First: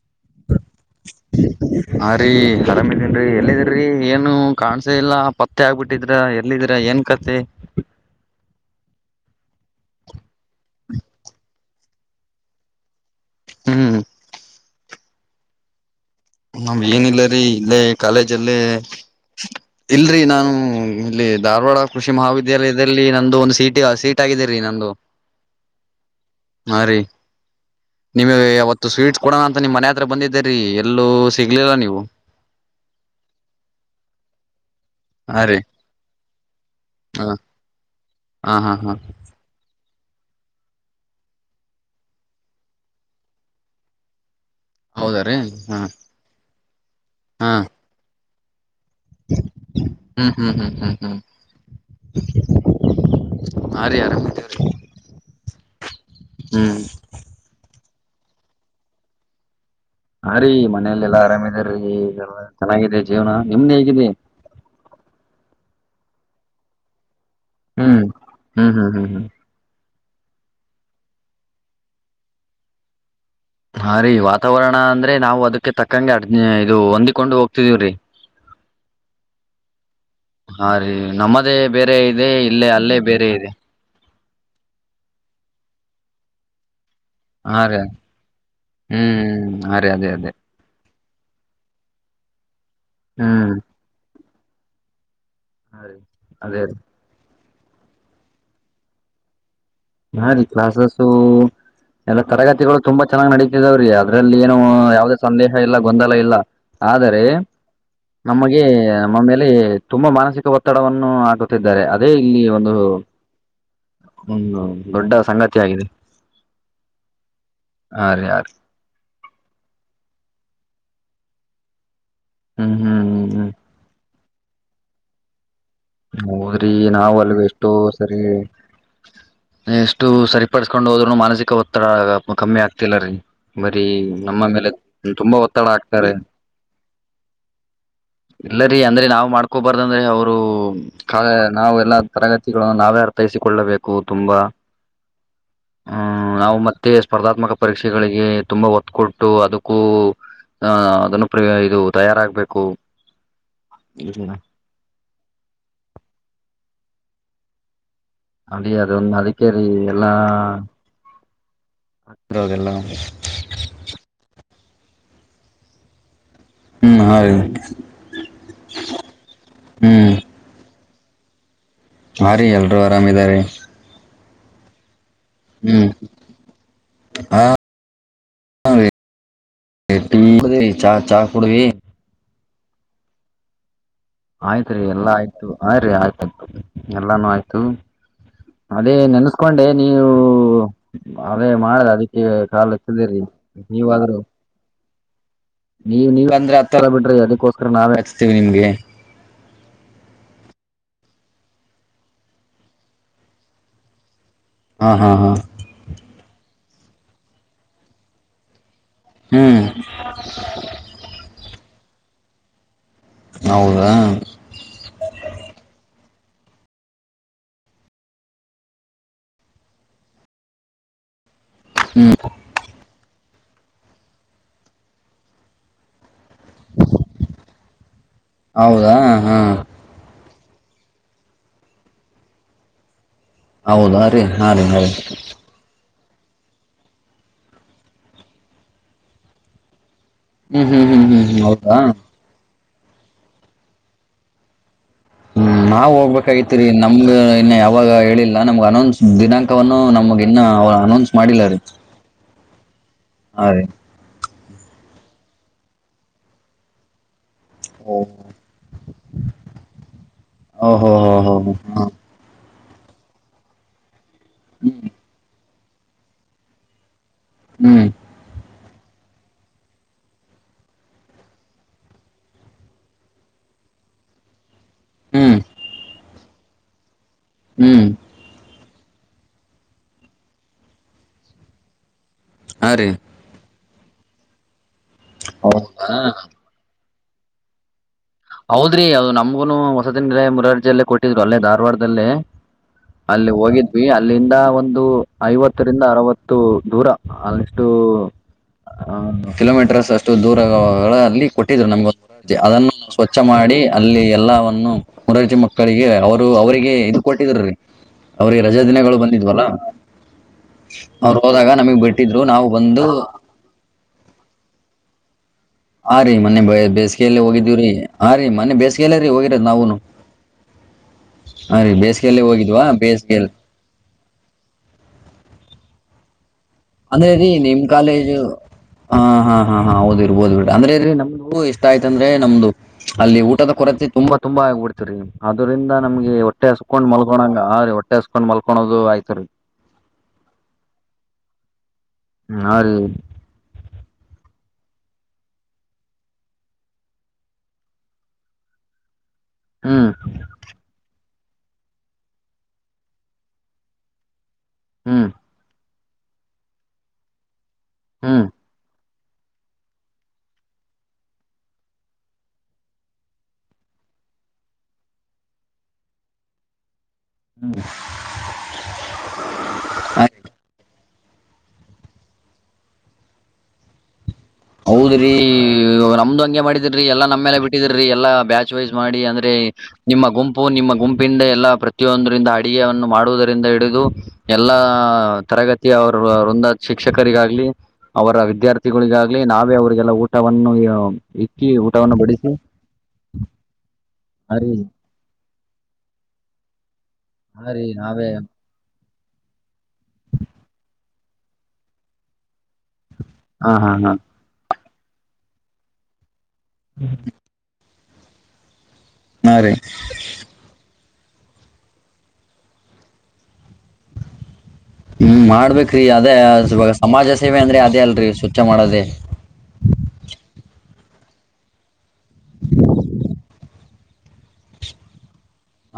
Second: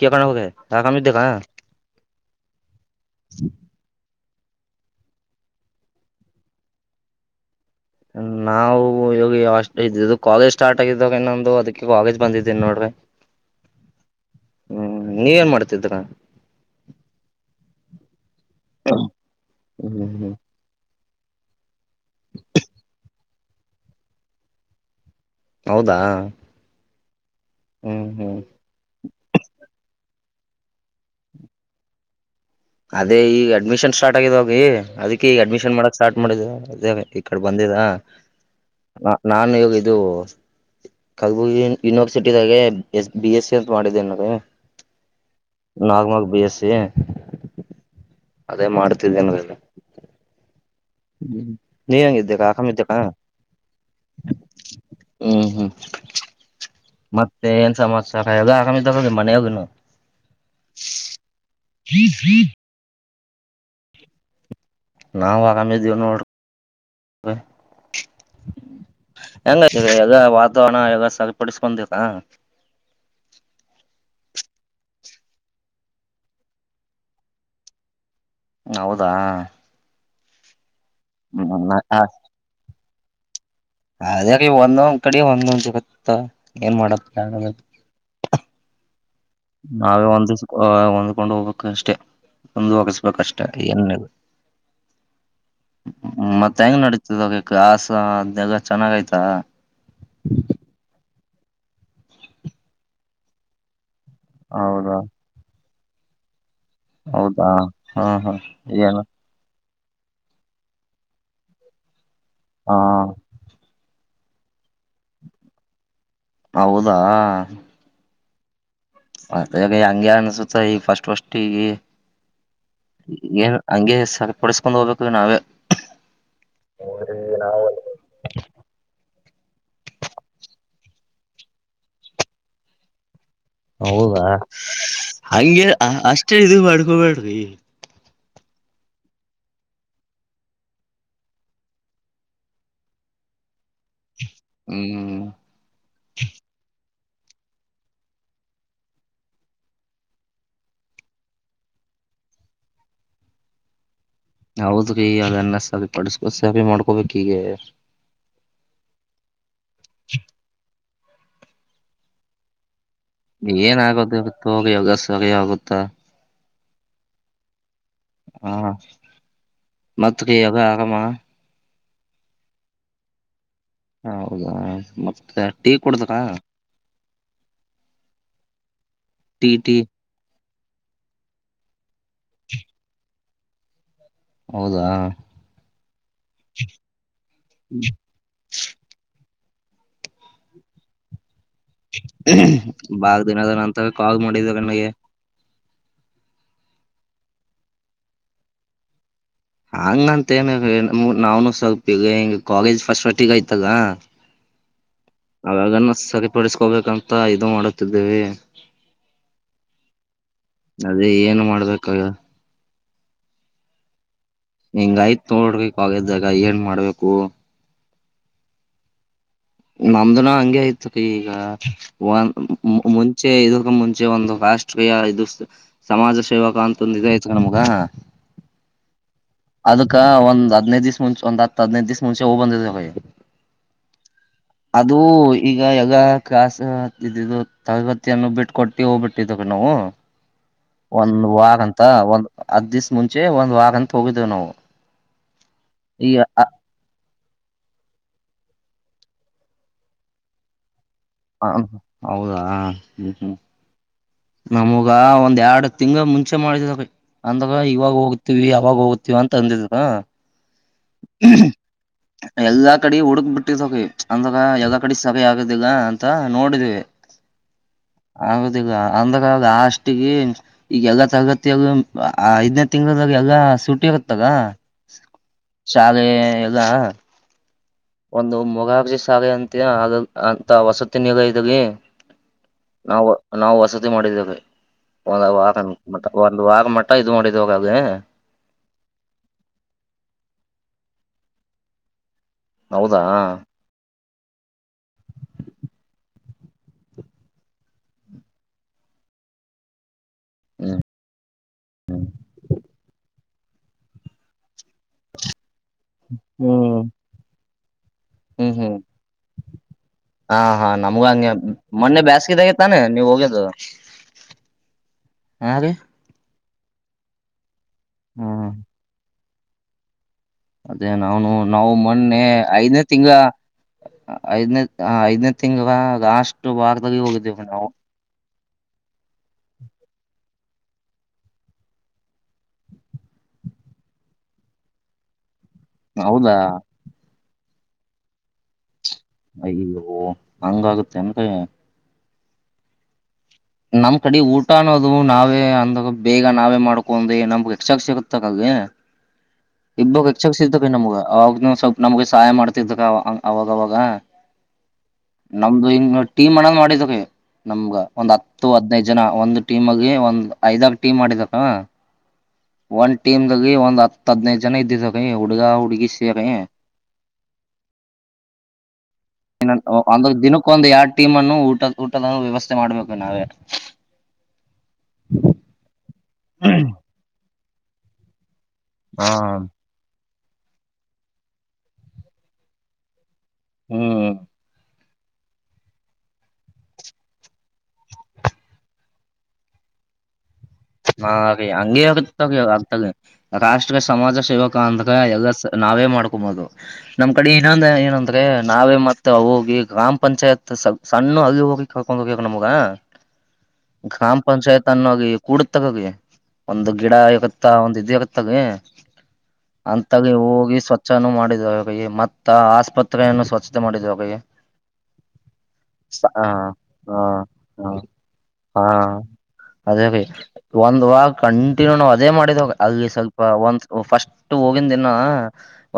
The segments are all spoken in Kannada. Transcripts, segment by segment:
ಕೇಳ್ಕೊಂಡ ಹೋಗ ಯಾಕಮ್ಮಿದ್ದಕ್ಕ ಹ ರೀ ಆರಾಮಿದೀನ್ರಿ ಎಲ್ಲಿದ್ದಿರರಿ ಏನು ಕಾಣಸ ಇಲ್ಲ ಪತ್ತೆ ಆಗ್ಬಿಟ್ಟಿದ್ರ ಎಲ್ಲಿದ್ರ ಏನ್ ಕತೆೆ ನಾವು ಇವ ಇದದು ಕಾಲೇಜ್ ಸ್ಟಾರ್ಟ್ ಆಗಿದ್ದಾಗ ನೊಂದು ಅದಕ್ಕೆ ಕಾಲೇಜ್ ಬಂದಿದ್ದೇನಿ ನೋಡ್ರ [inaudible] ಹ್ಮ್ ಹ್ಮ್ ನೀವೇನ್ ಮಾಡ್ತಿದ್ರ ನಾವ್ ಏನಿಲ್ಲರಿ ಇಲ್ಲೇ ಕಾಲೇಜಲ್ಲಿ ಹ್ಮ್ ಇಲ್ರಿ ಹ್ಮ್ ನಾನು ಇಲ್ಲಿ ಧಾರವಾಡ ಕೃಷಿ ಮಹಾವಿದ್ಯಾಲಯದಲ್ಲಿ ನಂದುದ ಒಂದು ಸೀಟ ಸೀಟ್ ಆಗಿದೆ ರೀ ನಂದುಂದು ಹೌದಾ ಹ್ಮ್ ನಿಮ್ ಹ್ಮ್ ಅವಾವತ್ತು ಸ್ವೀಟ್ಸ್ ಕೊಡೋಣ ಅಂತ ನಿಮ್ ಮನೆ ಹತ್ರ ಬಂದಿದ್ದರಿ ಎಲ್ಲೂ ಸಿಗ್ಲಿಲ್ಲ ನೀವು ಅದೇ ಈ ಅಡ್ಮಿಷನ್ ಸ್ಟಾರ್ಟ್ ಆಗಿದ ಹೋಗಿ ಅದಕ್ಕೆ ಈಗ ಹಾ ರೀ ಅಡ್ಮಿಷನ್ ಮಾಡಕ್ ಸ್ಟಾರ್ಟ್ ಮಾಡಿದ್ದೇ ಈ ಹ ಕಡೆ ಬಂದಿದ ಹಾ ಹಾ ಹಾ ನಾನು ಇಾಗ ಇದು ಕಲಬುಗಿ ಯೂನಿವರ್ಸಿಟದಾಗೆಸ್ ಬಿ ಎಸ್ ಸಿ ಅಂತ ಮಾಡಿದ್ದ ನದು ಹೌದ ರೀ ಹಾ ನಾರ್ಮಲ್ ಬಿ ಎಸ್ ಸಿ ಹಾ ಅದೇ ಮಾಡ್ತಿದ್ದೇನಲ್ಲ ಹ್ಮ್ ಹ್ಮ್ ಹ್ಮ್ ಹ್ಮ್ ಹ್ಮ್ ನೀವು ಹೇಗಿದ್ದೀರಾ ಆರಾಮಿದ್ದೀರಾ ಹಾ ರೀ ಆರಾಮಿದೇವ್ರಿ ಹ್ಮ್ ಹ್ಮ್ ಹ್ಮ್ ಮತ್ತೆ ಏನ್ ಸಮಾ ಆ ಹೋಗ ಮನೆಯ ಹೋಗನು ಹ ರೀ ಮನೇಲ್ಲೆಲ್ಲಾ ಆರಾಮಿದೀ ಚೆನ್ನಾಗಿದೆ ಜೀವನ ನಿಮ್ದ ಹೇಗಿದೆ ನಾವವು ಆಗಾಮ ಇದೀವು ನೋಡ್ ಹ್ಮ್ ಹ್ಮ್ ಹ್ಮ್ ಹ್ಮ್ ಹ್ಮ್ ಹೆಂಗ ಈಗ ಯಗ ವಾತಾವರಣ ಎಲ್ಲ ಸರಿಪಡಿಸಿಕೊಂಡಿರಾ ಹಾ ರೀ ವಾತಾವರಣ ಅಂದ್ರೆ ನಾವು ಅದಕ್ಕೆ ತಕ್ಕಂ ಅಡ್ ಇದು ಹೊಂದಿಕೊಂಡು ಹೋಗ್ತಿದೀವ್ರಿ ಹೌದಾ ಹಾ ರೀ ನಮ್ಮದೇ ಹ್ಮ್ ಬೇರೆ ಇದೆ ಇಲ್ಲೇ ಅಲ್ಲೇ ಬೇರೆ ಇದೆ ಅದ ಒಂದೊಂದ್ ಕಡೆ ಒಂದೊಂದ್ ಜಗತ್ತ ಏನ್ ಮಾಡಪ್ಪ ಹಾ ರೆ ನಾವೇ ಒಂದಿಸ ಹೊಂದ್ಕೊಂಡು ಹೋಗ್ಕ್ ಅಷ್ಟೆ ಮುಂದು ಹೋಗಿಸಬೇಕಷ್ಟ ಹ್ಮ್ ಏನ್ ಹಾ ರೀ ಹ್ಮ ಮತ್ತೆ ಅದೇ ರೀ ಹೆಂಗ ನಡೀತದ ಕಾಸಗ ಚೆನ್ನಾಗಯ್ತ ಹಾ ರೀ ಕ್ಲಾಸು ಎಲ್ಲ ತರಗತಿಗಳು ತುಂಬಾ ಚೆನ್ನಾಗ್ ನಡತಿದಾವ್ರೀ ಅದರಲ್ಲಿ ಏನು ಹೌದಾ ಯಾವುದೇ ಸಂದೇಹ ಇಲ್ಲ ಗೊಂದಲ ಇಲ್ಲ ಆದರೆ ಹೌದಾ ಹಾ ಹಾ ನಮಗೆ ಏನು ನಮ್ಮ ಮೇಲೆ ತುಂಬಾ ಮಾನಸಿಕ ಒತ್ತಡವನ್ನು ಹಾಕುತ್ತಿದ್ದಾರೆ ಅದೇ ಇಲ್ಲಿ ಹಾ ಒಂದು್ಮ ದೊಡ್ಡ ಸಂಗತಿ ಆಗಿದೆ ಹೌದಾ ಯಾರ ಯಾರು ಮ ಈಗ ಹಂಗಗೆ ಅನ್ಸುತ್ತ ಈ ಫಸ್ಟ್ ಫಸ್ಟ್ ಈಗ ಹ್ಮ್ ಹ್ಮ್ ಹ್ಮ್ ಹ್ಮ್ ಏನ್ ಹಂಗೆ ಸರಿಪಡಸ್ಕೊಂಡ್ ಹೋಗ್ಬೇಕುದು ನಾವೇ ಹೌದ್ರಿ ನಾವ ಅಲ್ ನಾವು ಎಷ್ಟೋ ಸರಿ ಎಷ್ಟು ಸರಿಪಡಸ್ಕೊಂಡು ಹೋದ್ನು ಮಾನಸಿಕ ಒತ್ತಡ ಕಮ್ಮಿ ಆಗ್ತಿಲ್ಲರೀ ಬರೀ ಹೌದಾ ನಮ್ಮ ಮೇಲೆ ತುಂಬಾ ಹಂಗೆ ಒತ್ತಡ ಆಕ್ತಾರೆ ಅಷ್ಟೇ ಇದು ಮಾಡ್ಕೊಬೇಡ್ರಿ ಇಲ್ಲರಿ ಅಂದ್ರೆ ನಾ್ ಮಾಡ್ಕೋಬಾರ್ದ ಅಂದ್ರೆ ಅವರು ಕ ನಾವು ಎಲ್ಲಾ ತರಗತಿಗಳನ್ನು ನಾವೇ ಅರ್ಥೈಸಿಕೊಳ್ಳಬೇಕು ತುಂಬಾ ಹ್ಮ್ ಹ್ಮ್ ನಾವು ಮತ್ತ ಮತ್ತೆ ಸ್ಪರ್ಧಾತ್ಮಕ ಪರೀಕ್ಷೆಗಳಿಗೆ ತುಂಬಾ ಒತ್ತು ಕೊಟ್ಟು ಅದಕ್ಕೂ ಹ ಅದನ್ನು ಪ್ರ ಇದು ತಯಾರಾಗ್ಬೇಕು ಹೌದ್ರೀ ಅದನ್ನ ಸ ಪಡಸ್ಕೊ ಸೇಪಿ ಮಾಡ್ಕೋಬೇಕ ಈಗೆ ಅಡಿಯದೊಂದು ಅದಕ್ಕೆೇರಿ ಎಲ್ಲಾ ಹತಿರ ಅದೆಲ್ಲಾ ಏನ ಆಗೋದ ಇವತ್ತು ಸರಿ ಆಗುತ್ತಾ ಹ್ಮ್ ಹಾಗ [unintelligible] ಹಾ ಹ್ಮ್ ಮತ್ತಗ್ ಯಾಗ ಆರಾಮ. ಹಾ ರೀ ಎಲ್ರುೂ ಆರಾಮಿದಾರಿ. ಹೌದಾ ಮತ್ತೆ ಟೀ ಹ್ಮ್ ಕುಡುದ್ರಾ. ಹಾರೀ [unintelligible] ಚಾ ಚಾ ಕುಡವಿ. ಆಯ್ತ್ರಿ ಹೌದಾ ಎಲ್ಲಾ ಆಯ್ತು ಆರೀ ಆಯ್ತಾಯ್ತು ಎಲ್ಲಾನು ಆಯ್ತು. ಅದೇ ನೆನ್ಸ್ಕೊಂಡೆ ನೀವು. ಅದೇ ಮಾಡದೆ ಅದಕ್ಕೆ ಕಾಲ್ ಹಚ್ಚಿದಿರಿ ಬಾಳ್ ದಿನದ ನಂತರ ನೀವಾದ್ರೂ. ಕಾಲ್ ಮಾಡಿದ್ರ ನನಗೆ ನೀವ್ ನೀವ್ ಅಂದ್ರೆ ಹತ್ತರ ಬಿಡ್ರಿ ಅದಕ್ಕೋಸ್ಕರ ನಾವೇ ಹಚ್ತೀವಿ ನಿಮ್ಗೆ. ಹಂಗ ಅಂತ ಏನ ಇ ಮು ನಾವುನು ಸ್ವಲ್ಪ ಈಗ ಹಿಂಗ ಕಾಲೇಜ್ ಫಸ್ಟ್ ಹೊಟ್ಟಿಗೌತಲ್ಲ. ಹಾ ಹಾ ಹಾ ಅವಾಗನ್ನ ಸರಿಪಡಿಸಕೋಬೇಕಂತ ಇದು ಮಾಡುತ್ತಿದ್ದೇವೆ. ಹ್ಮ್ ಅದೇ ಏನು ಮಾಡ್ಬೇಕ ಎನೋ. ಹೌದಾ ಹಿಂಗ ಆಯ್ತ್ ನೋಡ್ರಿ ಕಾಲೇಜ್ದಾಗ ಏನ್ ಮಾಡ್ಬೇಕು. ನಮ್ದನ ನಾವ್ ಹಂಗೆ ಆಯ್ತ ರೀ ಈಗ ಒಂದ್ ಮು [unintelligible] ಚೆ ಇದಕ್ಕೂ ಮುಂಚೆ ಒಂದು ರಾಷ್ಟ್ರೀಯ ಇದು ಸಮಾಜ ಸೇ ವಕ ಅಂತ ಒಂದು ಇದು ಆಯ್ತ ನಮ್ಗ. ಹೌದಾ ಹಾ ಅದಕ್ಕ ಒಂದ್ ಹದಿನೈದ್ ದಿಸ ಮುಂಚೆ ಒಂದ್ ಹತ್ ಹದ್ನನೈದ್ ದಿವ್ಸ ಮುಂಚೆ ಹೋಗ್ ಬಂದೀವಿ. ಹೌದಾ ರೀ ಹಾ ರೀ ಹಾ ರೀ ಅದು ಈಗ ಯಾಗ. ಕಾಸು ಇದು ಇದು ತರಗತಿಯನ್ನು ಬಿಟ್ಟ ಕೊಟ್ಟಿ ಹೋಗ್ಬಿಟ್ಟಿದೇವು ನಾವು. ಹ್ಮ್ ಹ್ಮ್ ಹ್ಮ್ ಒಂದ್ ಹ್ಮ್ ವಾರಂತ ಹೌದಾ ಒಂದ್ ಹತ್ ದಿವ್ಸ ಮುಂಚೆ ಒಂದ್ ವಾರ್ ಅಂತ ಹೋಗಿದ್ದೇವು ನಾವು. ಹ್ಮ್ ನಾವ್ ಈ ಹೋಗ್ಬೇಕಾಗಿತಿರಿ ನಮ್ಗ ಇನ್ನ ಯಾವಾಗ ಹೇಳಿಲ್ಲಾ ನಮ್ಗ್ ಅನೌನ್ಸ್. ದಿನಾಂಕವನ್ನು ನಮಗ ಇನ್ನ ಅನೌನ್ಸ. ಹ ಹೌದಾ ಹ್ಮ ಹ್ಮ್. ಹಾ ರೀ ನಮಗ ಒಂದ್ ಎರಡ್ ತಿಂಗಳ ಮುಂಚೆ ಮಾಡಿದ ಅಂದಾಗ ಇವಾಗ ಹೋಗತಿವಿ ಅವಾಗ ಹೋಗತಿವಿ ಅಂತ ಅಂದಿದರು. ಒಹೋ ಹೋ ಹ ಹ ಹ ಕಡೆ ಹುಡುಕ್ ಬಿಟ್ಟಿದೋಗಿ ಅಂದಾರ ಯಲ್ಲ ಕಡಿ ಸಭೆ ಆಗದೀಲ್ಲ ಅಂತ ನೋಡಿದಿವಿ. ಹ್ಮ್ ಅಂದಾಗ ಅಷ್ಟಿಗೆ ಈಗ ಎಲ್ಲ ತರಗತಿಯಲ್ಲು ಐದನೇ ತಿಂಗಳದಾಗ ಎಲ್ಲ ಸೂಟಿ [unintelligible] ಗತ್ತದ ಹ್ಮ್ ಶಾಲೆ ಎಲ್ಲ. ಹ್ಮ್ ಒಂದು ಮುರಾರ್ಜಿ ಶಾಲೆ ಅಂತ್ಯ ಅಂತ ವಸತಿ ನಿಲಯದಲ್ಲಿ. ಹಾ ರೀ ನಾವು ನಾವು ವಸತಿ ಮಾಡಿದ್ದೇವೆ ಒಂದು ವಾರನ್ ಹೌದಾ ಒಂದ್ ವಾರ ಮ ಇದು ಮಾಡಿದು ಅದೇ. ಹೌದ್ರಿ ಅದು ನಮಗೂನು ಹೊಸದಿನಲೆ ಮುರಾರ್ಜಿಯಲ್ಲೇ ಕೊಟ್ಟಿದ್ರು ಅಲ್ಲೇ ಧಾರವಾಡದಲ್ಲೇ. ಹೌದಾ ಅಲ್ಲಿ ಹೋಗಿದ್ವಿ ಅಲ್ಲಿಂದ ಒಂದು ಐವತ್ತರಿಂದ ಅರವತ್ತು ದೂರ ಅಷ್ಟು. ಹ ಕಿಲೋಮೀಟರ್ ಅಷ್ಟ್ [unintelligible] ಷ್ಟು ದೂರ ಹ್ಮ್ ಅಲ್ಲಿ ಕೊಟ್ಟಿದ್ರು ನಮಗೆ ಒಂದು ಮುರಾರ್ಜಿ ಅದನ್ನು ಸ್ವಚ್ಛ ಮಾಡಿ ಅಲ್ಲಿ ಎಲ್ಲವನ್ನು. ಮುರಾರ್ಜಿ ಮಕ್ಕಳಿಗೆ ಅವರು ಅವರಿಗೆ ಹ್ಮ್ ಇದು ಕೊಟ್ಟಿದ್ರರಿ ಅವ್ರಿಗೆ ಹ್ಮ್ ರಜಾ ಹ್ಮ್ ದಿನಗಳು ಬಂದಿದ್ವಲ್ಲ. ಹಾ ಹಾ ನಮ್ಗ ಅವ್ರು ಹಂಗೆ ಹೋದಾಗ ನಮಗ್ ಮೊನ್ನೆ ಬಿಟ್ಟಿದ್ರು ನಾವು ಬೇಸ್ಕೇದಾಗೆ ತಾನೆ ಬಂದು ನೀವ್ ಹೋಗ್ಯದು. [inaudible] ಹ ರೀ ಮೊನ್ನೆ ಬೇಸಿಗೆಯಲ್ಲಿ ಹೋಗಿದ್ದೀವ್ರೀ ಆ ರೀ ಹ್ಮ್ ಮನೆ ಬೇಸಿಗೆಯಲ್ಲ ರೀ ಹೋಗಿರೋದ್ ನಾವುನು. ಅದೇ ನಾವುನು ಹಾ ನಾವು ರೀ ಮೊನ್ನೆ ಬೇಸಿಗೆಯಲ್ಲಿ ಹೋಗಿದ್ವಾ ಐದನೇ ತಿಂಗ ಬೇಸಿಗೆಯಲ್ಲಿ ಐದನೇ ಆ ಐದನೇ ತಿಂಗ್ ಲಾಷ್ಟ್ ಹಂಗಾಗಿ ನಿಮ್ ಕಾಲೇಜು. ಹ ಹಾ ಹಾ ಹೌದ ಇರ್ಬೋದು ಬಿಡ ಅಂದ್ರೆ ಇದ್ರೆ ನಮಗು ಇಷ್ಟ ಆಯ್ತು ಅಂದ್ರೆ ನಮ್ದು ಅಲ್ಲಿ ಊಟದ ಕೊರತೆ ತುಂಬಾ. ತುಂಬಾ ಆಗ್ ಬಿಡ್ತತಿರಿ ಅದ್ರಂದ ನಮ್ಗೆ ಹೌದಾ ಹೊಟ್ಟೆ ಹಸ್ಕೊಂಡ್ ಮಲ್ಕೋಂಗ ಹಾರೀ ಹೊಟ್ಟೆ ಹಸ್ಕೊಂಡು ಮಲ್ಕೋಳೋದು ಆಯ್ತು. ರೀ ಅಯ್ಯೋ ಹಂಗ ಆಗುತ್ತೆನ್ರೀ. ಹಾ ರೀ ನಮ್ ಕಡೆ ಊಟ ಅನ್ನೋದು ನಾವೇ ಅಂದ ಬೇಗ ನಾವೇ ಮಾಡ್ಕೊಂಡೆ ನಮ್ಗೆ ಎಕ್ಸ್ಟ್ರಾ ಸಿಗತ್ತದ. [inaudible] ಹ್ಮ್ ಇಬ್ಬರಿಗೆ ಎಕ್ಸ್ಟ್ರಾ ಸಿಗ್ತೈತಿ ನಮ್ಗ. ಅವಾಗ ಸ್ವಲ್ಪ ನಮ್ಗೆ ಸಹಾಯ ಮಾಡ್ತಿದ್ದಕ್ಕ ಅವಾಗವಾಗ ಹ್ಮ್ ನಮ್ದು ಇನ್ ಟೀಮ್ ಹಣ್ ಮಾಡಿದಾವೆ ನಮ್ಗ ಒಂದ್ ಹ್ಮ್ ಹತ್ತು ಹದ್ನೈದು ಜನ ಒಂದ್ ಟೀಮ್ ಆಗ ಒಂದ್ ಐದಾರ್ ಟೀಮ್ [unintelligible] ಒಂದ್ ಟೀಮ್ದಾಗ ಒಂದ್ ಹತ್ ಹದ್ನೈದ್ ಜನ ಇದ್ದಿದಾವ ಹುಡುಗ ಹುಡ್ಗಿ ಸೇರಿ ಅಂದ್ರ ದಿನಕ್ಕ ಒಂದು ಯಾಡ್ ಟೀಮ್ ಅನ್ನು ಊಟದ ಊಟದ ವ್ಯವಸ್ಥೆ ಮಾಡ್ಬೇಕು ನಾವೇ. ಹೌದ್ರಿ ನಮ್ದು ಹಂಗೆ ಮಾಡಿದಿರಿ ಎಲ್ಲ ನಮ್ಯಾಲೆ ಬಿಟ್ಟಿದ್ರಿ ಎಲ್ಲಾ ಬ್ಯಾ ಮಾಡಿ ಹಾ ಅಂದ್ರೆ ನಿಮ್ಮ ಗುಂಪು ನಿಮ್ಮ ಗುಂಪಿಂದ ಎಲ್ಲಾ ಪ್ರತಿಯೊಂದರಿಂದ ಅಡುಗೆನ್ನು ಮಾಡುವುದ ದಿಂದ ಹಿಡಿದು ಹ್ಮ್ ಎಲ್ಲ ತರಗತಿಯ ಅವರುಂದ ಶಿಕ್ಷಕರಿಗಾಗ್ಲಿ ಅವರ ವಿದ್ಯಾರ್ಥಿಗುಳಿಗಾಗ್ ಲ್ಲಿ ನಾವೇ ಅವರಿಗೆಲ್ಲ ಊಟವನ್ನು ಹಾ ರೀ ಇಕ್ಕಿ ಹಂಗೆ ಊಟವನ್ನು ಬಡಿಸಿ [unintelligible] ರಾಷ್ಟ್ರ ಸಮಾಜ ಹಾ ರೀ ಸೇವಕ ಅಂದ್ರೆ ಎಲ್ಲ ನಾವೇ ಮಾಡ್ಕೊಬಹುದು ನಮ್ ಕಡೆ ಹಾ ರೀ ಇನ್ನೊಂದ ನಾವೇ ಏನಂದ್ರೆ ನಾವೇ ಮಾ ಹೋಗಿ ಗ್ರಾಮ ಪಂಚಾಯತ್ ಸಣ್ಣ ಹಗಿ ಹೋಗಿ ಕರ್ಕೊಂಡ ಹೋಗಕ್ ನಮಗ. ಹಾ ಹಾ ಹಾ ಗ್ರಾಮ ಪಂಚಾಯತ್ ಅನ್ನೋಗಿ ಕೂಡ ತಗೋಗಿ ಒಂದು ಗಿಡ ಇಗತ್ತ ಒಂದ [unintelligible] ಹಾ ರೀ ಅಂತಾಗ ಹೋಗಿ ಸ್ವ ಸ್ವಚ್ಛಾನ ಮಾಡಿದ ಮತ್ತ ಆಸ್ಪತ್ರೆಯನ್ನು ಸ್ವಚ್ಛತೆ ಮಾಡಿದೇವ್ರೀ ಹ್ಮ್ ಮಾಡ್ಬೇಕ್ರೀ ಅದೇ ಇವಾಗ ಹಾ ಸಮಾಜ ಸೇವೆ ಅಂದ್ರೆ ಹಾ ಅದೇ ಅಲ್ರೀ ಸ್ವಚ್ಛ ಹಾ ಮಾಡೋದೆೇ ಅದೇ ರೀ ಒಂದ್ ವಾರ್ ಕಂಟಿನ್ಯೂ ನಾವ್ ಅದೇ ಮಾಡಿದ್ವ ಅಲ್ಲಿ ಸ್ವಲ್ಪ ಒಂದ ಫಸ್ಟ್ ಹೋಗಿಂದಿನ್ನು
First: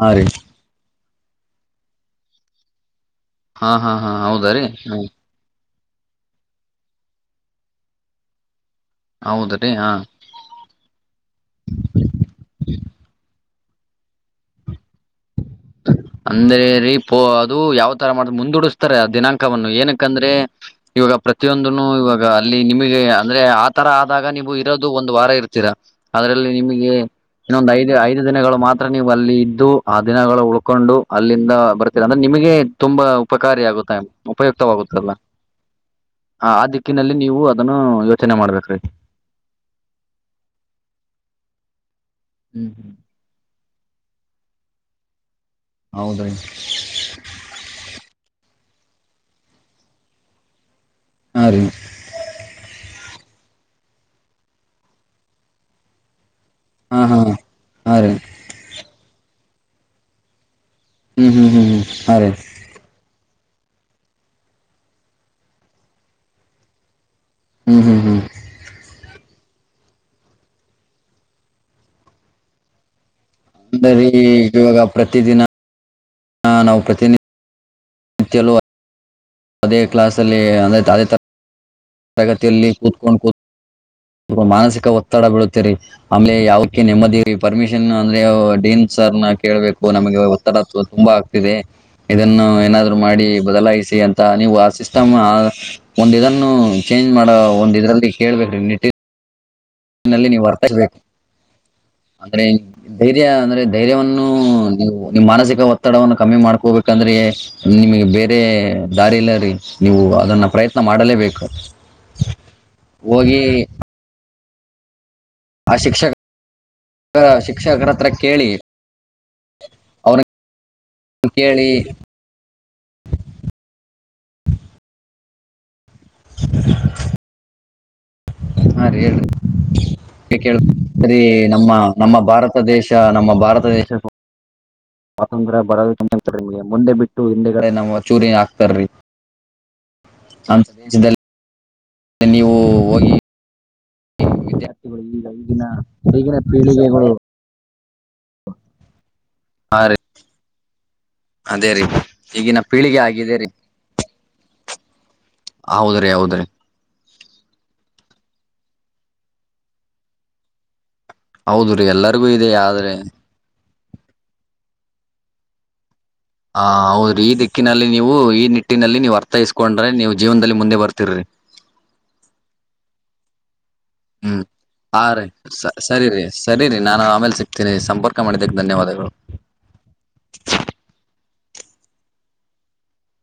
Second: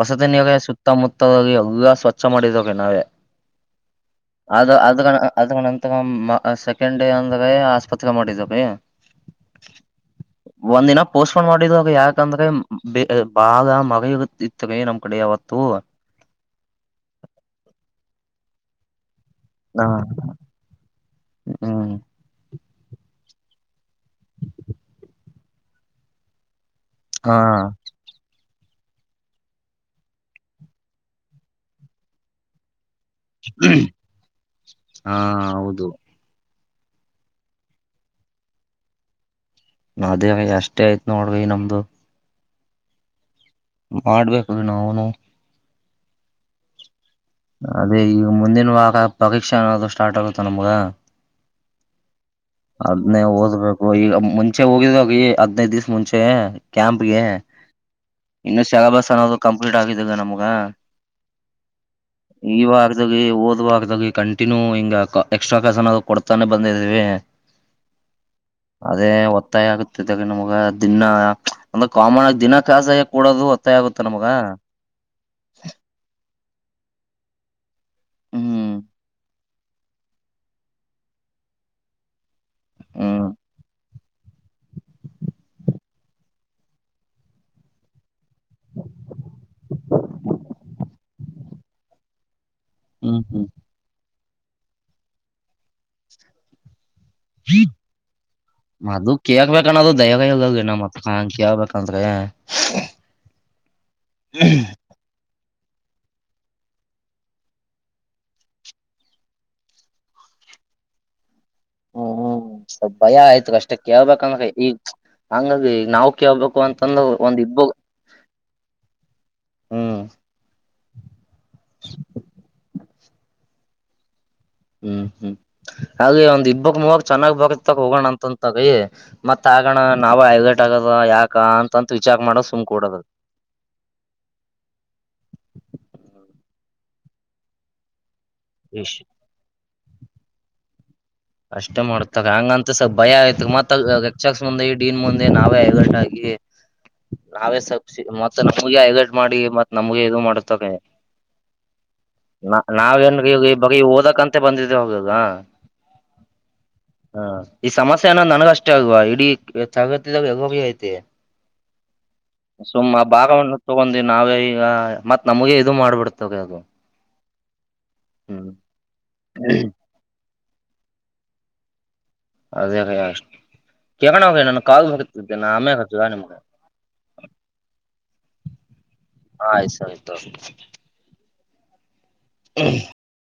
ಹಾ ರೀ ನಿಲಯ ಸುತ್ತಮುತ್ತ ಹೋಗಿ ಎಲ್ಲಾ ಸ್ವಚ್ಛ ಮಾಡಿದೇವ್ರಿ ನಾವೇ. ಹಾ ಹಾ ಹಾ ಹೌದ ರೀ ಅದ ಅದ ಗಣ ಅದಗಣ ಸೆಕೆಂಡ್ ಡೇ ಅಂದ್ರೀ ಆಸ್ಪತ್ರೆಗೆ ಮಾಡಿದೀವ್ರೀ ಹೌದ್ರೀ ಹಾ ಒಂದಿನ ಪೋಸ್ಟ್ಪೋನ್ ಮಾಡಿದ್ವು ಅದು ಯಾಕಂದ್ರೆ [unintelligible] ಅಂದ್ರೆ ರೀ ಪೋ ಅದು ಯಾವ್ತರ ಮಾಡ್ದ ಮುಂದೂಡಸ್ತಾರೆ ದಿನಾಂಕ್ ಕವನ್ನು ಏನಕ್ಕಂದ್ರೆ ಇವಾಗ ಪ್ರತಿಯೊಂದನು ಹ್ಮ್ ಇವಾಗ ಅಲ್ಲಿ ನಿಮಗೆ ಅಂದ್ರೆ ಆ ತರ ಆದಾಗ ನೀವು ಇರೋದು ಒಂದು ವಾರ ಇರ್ತೀರಾ ಅದ್ರಲ್ಲಿ ನಿಮಗೆ ಹಾ ಇನ್ನೊಂದು ಐದು ಐದು ದಿನಗಳು ಮಾತ್ರ ನೀವು ಅಲ್ಲಿ ಇದ್ದು ಆ ದಿನಗಳು ಉಳ್ಕೊಂಡು ಅಲ್ಲಿಂದ ಬರ್ತೀರ ಅಂದ್ರೆ ನಿಮಗೆ ತುಂಬಾ ಉಪಕಾರಿಯಾಗುತ್ತೆ ಉಪಯುಕ್ತವಾಗುತ್ತಲ್ಲ ಹಾ ಹೌದು ಹಾ ಅದಿ ಕ್ಕಿನಲ್ಲಿ ನೀವು ಅದನ್ನು ಯೋಚನೆ ಮಾಡ್ಬೇಕ್ರೀ. ಅದೇ ಅಷ್ಟೇ ಆಯ್ತ್ ನೋಡ್ರಿ ನಮ್ದು. ಹ್ಮ್ ಹ್ಮ್ ಮಾಡ್ಬೇಕ್ರೀ ನಾವೂನು ಹೌದ್ರೀ ಅದೇ ಈಗ ಮುಂದಿನ ವಾರ ಪರೀಕ್ಷೆ ಅನ್ನೋದು ಸ್ಟಾರ್ಟ್ ಆಗುತ್ತ ನಮ್ಗ. ಹಾ ರೀ ಅದ್ನೇ ಓದ್ ಕೊಬೇಕು ಈಗ ಮುಂಚೆ ಹೋಗಿದ್ವಲ್ರೀ ಈ ಹದ್ನೈದ್ ದಿವ್ಸ ಮುಂಚೆ ಹಾ ಹಾ ಕ್ಯಾಂಪ್ಗೆ ಹಾ ರೀ ಇನ್ನು ಸೆಲಬಸ್ ಅನ್ನೋದು ಕಂಪ್ಲೀಟ್ ಆಗಿದ್ದಿಲ್ ನಮ್ಗ ಹ್ಮ್ ಹ್ಮ್ ಹ್ಮ ಹ್ಮ ಈ ವಾರ್ದಾಗ ಓದ್ ಕಂಟಿನ್ಯೂ ಹಿಂಗ ಎಕ್ಸ್ಟ್ರಾ ಕ್ಲಾಸ್ ಅನ್ನದು ಕೊಡ್ತಾನೆ ಬಂದಿದಿವಿ. ಹ್ಮ್ ಹ್ಮ್ ಹ್ಮ್ ಅದೇ ಒತ್ತಾಯ ಆಗುತ್ತಿದೀಗ ನಮ್ಗ ದಿನ್ನಾ ಒಂದ ಕಾಮನ್ ಆಗಿ ದಿನ ಕ್ಲಾಸ ಅಂದ್ರೀ ಇವಾಗ ಪ್ರತಿ ದಿನ ಹಾ ನಾವು ಪ್ರತಿನಿಧಿ ನಿತ್ಯಲೂ ಹ್ಮ್ ಅದೇ ಕ್ಲಾಾಸ ಅಲ್ಲಿ ಅಂದ್ರೆ ತದೇ ತ [inaudible] ತಗತಿಯಲ್ಲಿ ಕೂತ್ಕೊಂಡು ಹ್ಮ್ ಕೂತ್ ಮಾನಸಿಕ ಒತ್ತಡ ಬಿೀಳುತ್ತೇರಿ ಆಮಲೆ ಯಾವಕ್ಕೆ ನೆಮ್ಮದಿ ಪರ್ಮಿಷನ್ ಅಂದ್ರೆ ಡನ್ ಕೇಳಬೇಕು ನಮಗೆ ಒತ್ತರತ್ವ ತುಂಬಾ ಆಗ್ತಿದೆ ಇದನ್ನು ಏನಾದ್ರು ಮಾಡಿ ಹ್ಮ್ ಬದಲಾಯಿಸಿ ಅಂತ ನೀವು ಆ ಸಿಸ್ಟಮ್ ಆ ಒಂದು ಇದನ್ನು ಚೇಂಜ್ ಮಾಡೋ ಒಂದ ಇದ್ರಲ್ಲಿ ಕೇಬೇಕು ನಿಟ್ಟ ಅದು ಕೇಳ್ಬೇಕ ಅನ್ನೋದು ದಯವ ಲ್ಲಿ ನೀವು್ ಇಲ್ದಲ್ರಿ ನಮ್ ವರ್ತಿಸಬೇಕು ಮತ್ ಹಂಗ ಕೇಳ್ಬೇಕಂದ್ರೆ ಅಂದ್ರೆ ಧೈರ್ಯ ಅಂದ್ರೆ ಧೈರ್ಯವನ್ನು ನೀವು ನಿಮ್ಮ್ ಮಾನಸಿಕ ಗ ಒತ್ತಡವನ್ನು ಕಮ್ಮಿ ಮಾಡ್ಕೋಬೇಕಂದ್ರೆ ನಿಮಗೆ ಬೇರೆ ದಾರಿಲ್ಲ ರೀ ನೀವು ಅದನ್ನ ಪ್ರಯತ್ನ ಮಾಡಲೇಬೇಕು ಹ್ಮ್ ಹ್ಮ್ ಸ್ ಭಯ ಹೋಗಿ ಆಯ್ತು ಕಷ್ಟ ಕೇಳ್ಬೇಕಂದ ಈಗ ಹಂಗಾಗಿ ಆ ನಾವು ಶಿಕ್ಷಕ ಕೇಳ್ಬೇಕು ಅಂತಂದ ಒಂದ್ ಇಬ್ಬ ಹ್ಮ್ ಅವನ ಕೇಳಿ ಹ್ಮ್ ಹ್ಮ್ ಹಾಗೆ ಒಂದ್ ಇಬ್ಬಕ್ ಮೂವಕ್ ಚೆನ್ನಾಗ್ ಬಕ್ತಕ್ ಹೋಗೋಣ ಅಂತ ಮ ತಗೈಿ ಹಾ ರೀ ಹೇಳ್ರಿ ಮತ್ ಆಗಣ ನಾವ ಏ ಐೈಟ್ ಕೇಳ್ರಿ ಆಗದ ರೀ, ಯಾಕ ನಮ್ಮ ಅಂತಂತ ನಮ್ಮ ವಿಚಾಕ್ ಮಾಡ ಭಾರತ ಸುಂಕ ದೇಶ ಕೊಡದ ನಮ್ಮ ಭಾರತ ದೇಶ ಸ್ವಾತಂತ್ರ್ಯ ಬರದ ಮುಂದೆ ಬಿಟ್ಟು ಹಿಂದೆಗಡೆ ನಮ್ಮ ಚೂರಿ ಹಾಕ್ತಾರಿ ವಿಷ್ ಅಂತ ದೇಶದಲ್ಲಿ ಅಷ್ಟೇ ಮಾಡತಾಗ ನೀವು ಹಂಗಂತ ಸ್ವಪ ಭಯ ಹೋಗಿ ಆಯ್ತಕ್ ಮತ್ತತ್ ಯಕ್ಷಕ್ಸ್ ಮುಂದೆ ಡೀನ್ ವಿದ್ಯಾರ್ಥಿಗಳು ಈಗ ಮುಂದೆ ನಾವೇ ಈಗಿನ ಐಗಟ ಆಗಿ ಈಗಿನ ಪೀಳಿಗೆಗಳು ನಾವೇ ಮತ್ತತ್ ನಮಗೆ ಹೈಲರ್ಟ್ ಮಾಡಿ ಮತ್ ಆ ನಮಗೆ ಇದು ಮಾಡತ್ತಕ ಅದೇ ರೀ ನ ಈಗಿನ ಪೀಳಿಗೆ ನಾವೇನ್ ಆಗಿದೆ ರೀ ಈ ಬ ಓದಕಂತೆ ಬಂದಿದ್ದೆ ಹೋಗಾಗ ಹೌದ್ರಿ ಹೌದ್ರಿ ಹಾ ಈ ಸಮಸ್ಯೆ ಅನ್ನೋ್ ನನಗಷ್ಟೇ ಆಗುವ ಇಡೀ ತಗತಿದಾಗ ಯಗೋಬಿ ಐತಿ ಹೌದು ರೀ ಎಲ್ಲರಿಗೂ ಇದೆ ಯ್ರೆ ತಗೊಂಡೀವಿ ನಾವೇ ಈಗ ಮತ್ ನಮಗೆ ಇದು ಮಾಡ್ಬಿಡ್ತವಿ ಹ ಹೌದ್ರಿ ಈ ದಿಕ್ಕಿನಲ್ಲಿ ನೀವು ಈ ಹ್ಮ್ ನಿಟ್ಟಿನಲ್ಲಿ ನೀವು್ ಅರ್ಥೈಸ್ಕೊಂಡ್ರೆ ನೀವು್ ಜೀವನದಲ್ಲಿ ಮುಂದೆ ಬರ್ತಿರಿ ಅದೇ ಭಷ್ಟ ಹ್ಮ್ ಹ ರೀ ಸ ಸರಿ ಹಚ್ಚಲಾ ರರಿ ನಿಮ್ಗ ಸರಿ ರರಿ ನಾನು ಆಮೇಲೆ ಸಿಕ್ತೀನಿ ಸಂಪರ್ಕ ಮಾಡಿದಕ್ಕೆ ಧನ್ಯವಾದಗಳು ಆಯ್ತಯ್ತು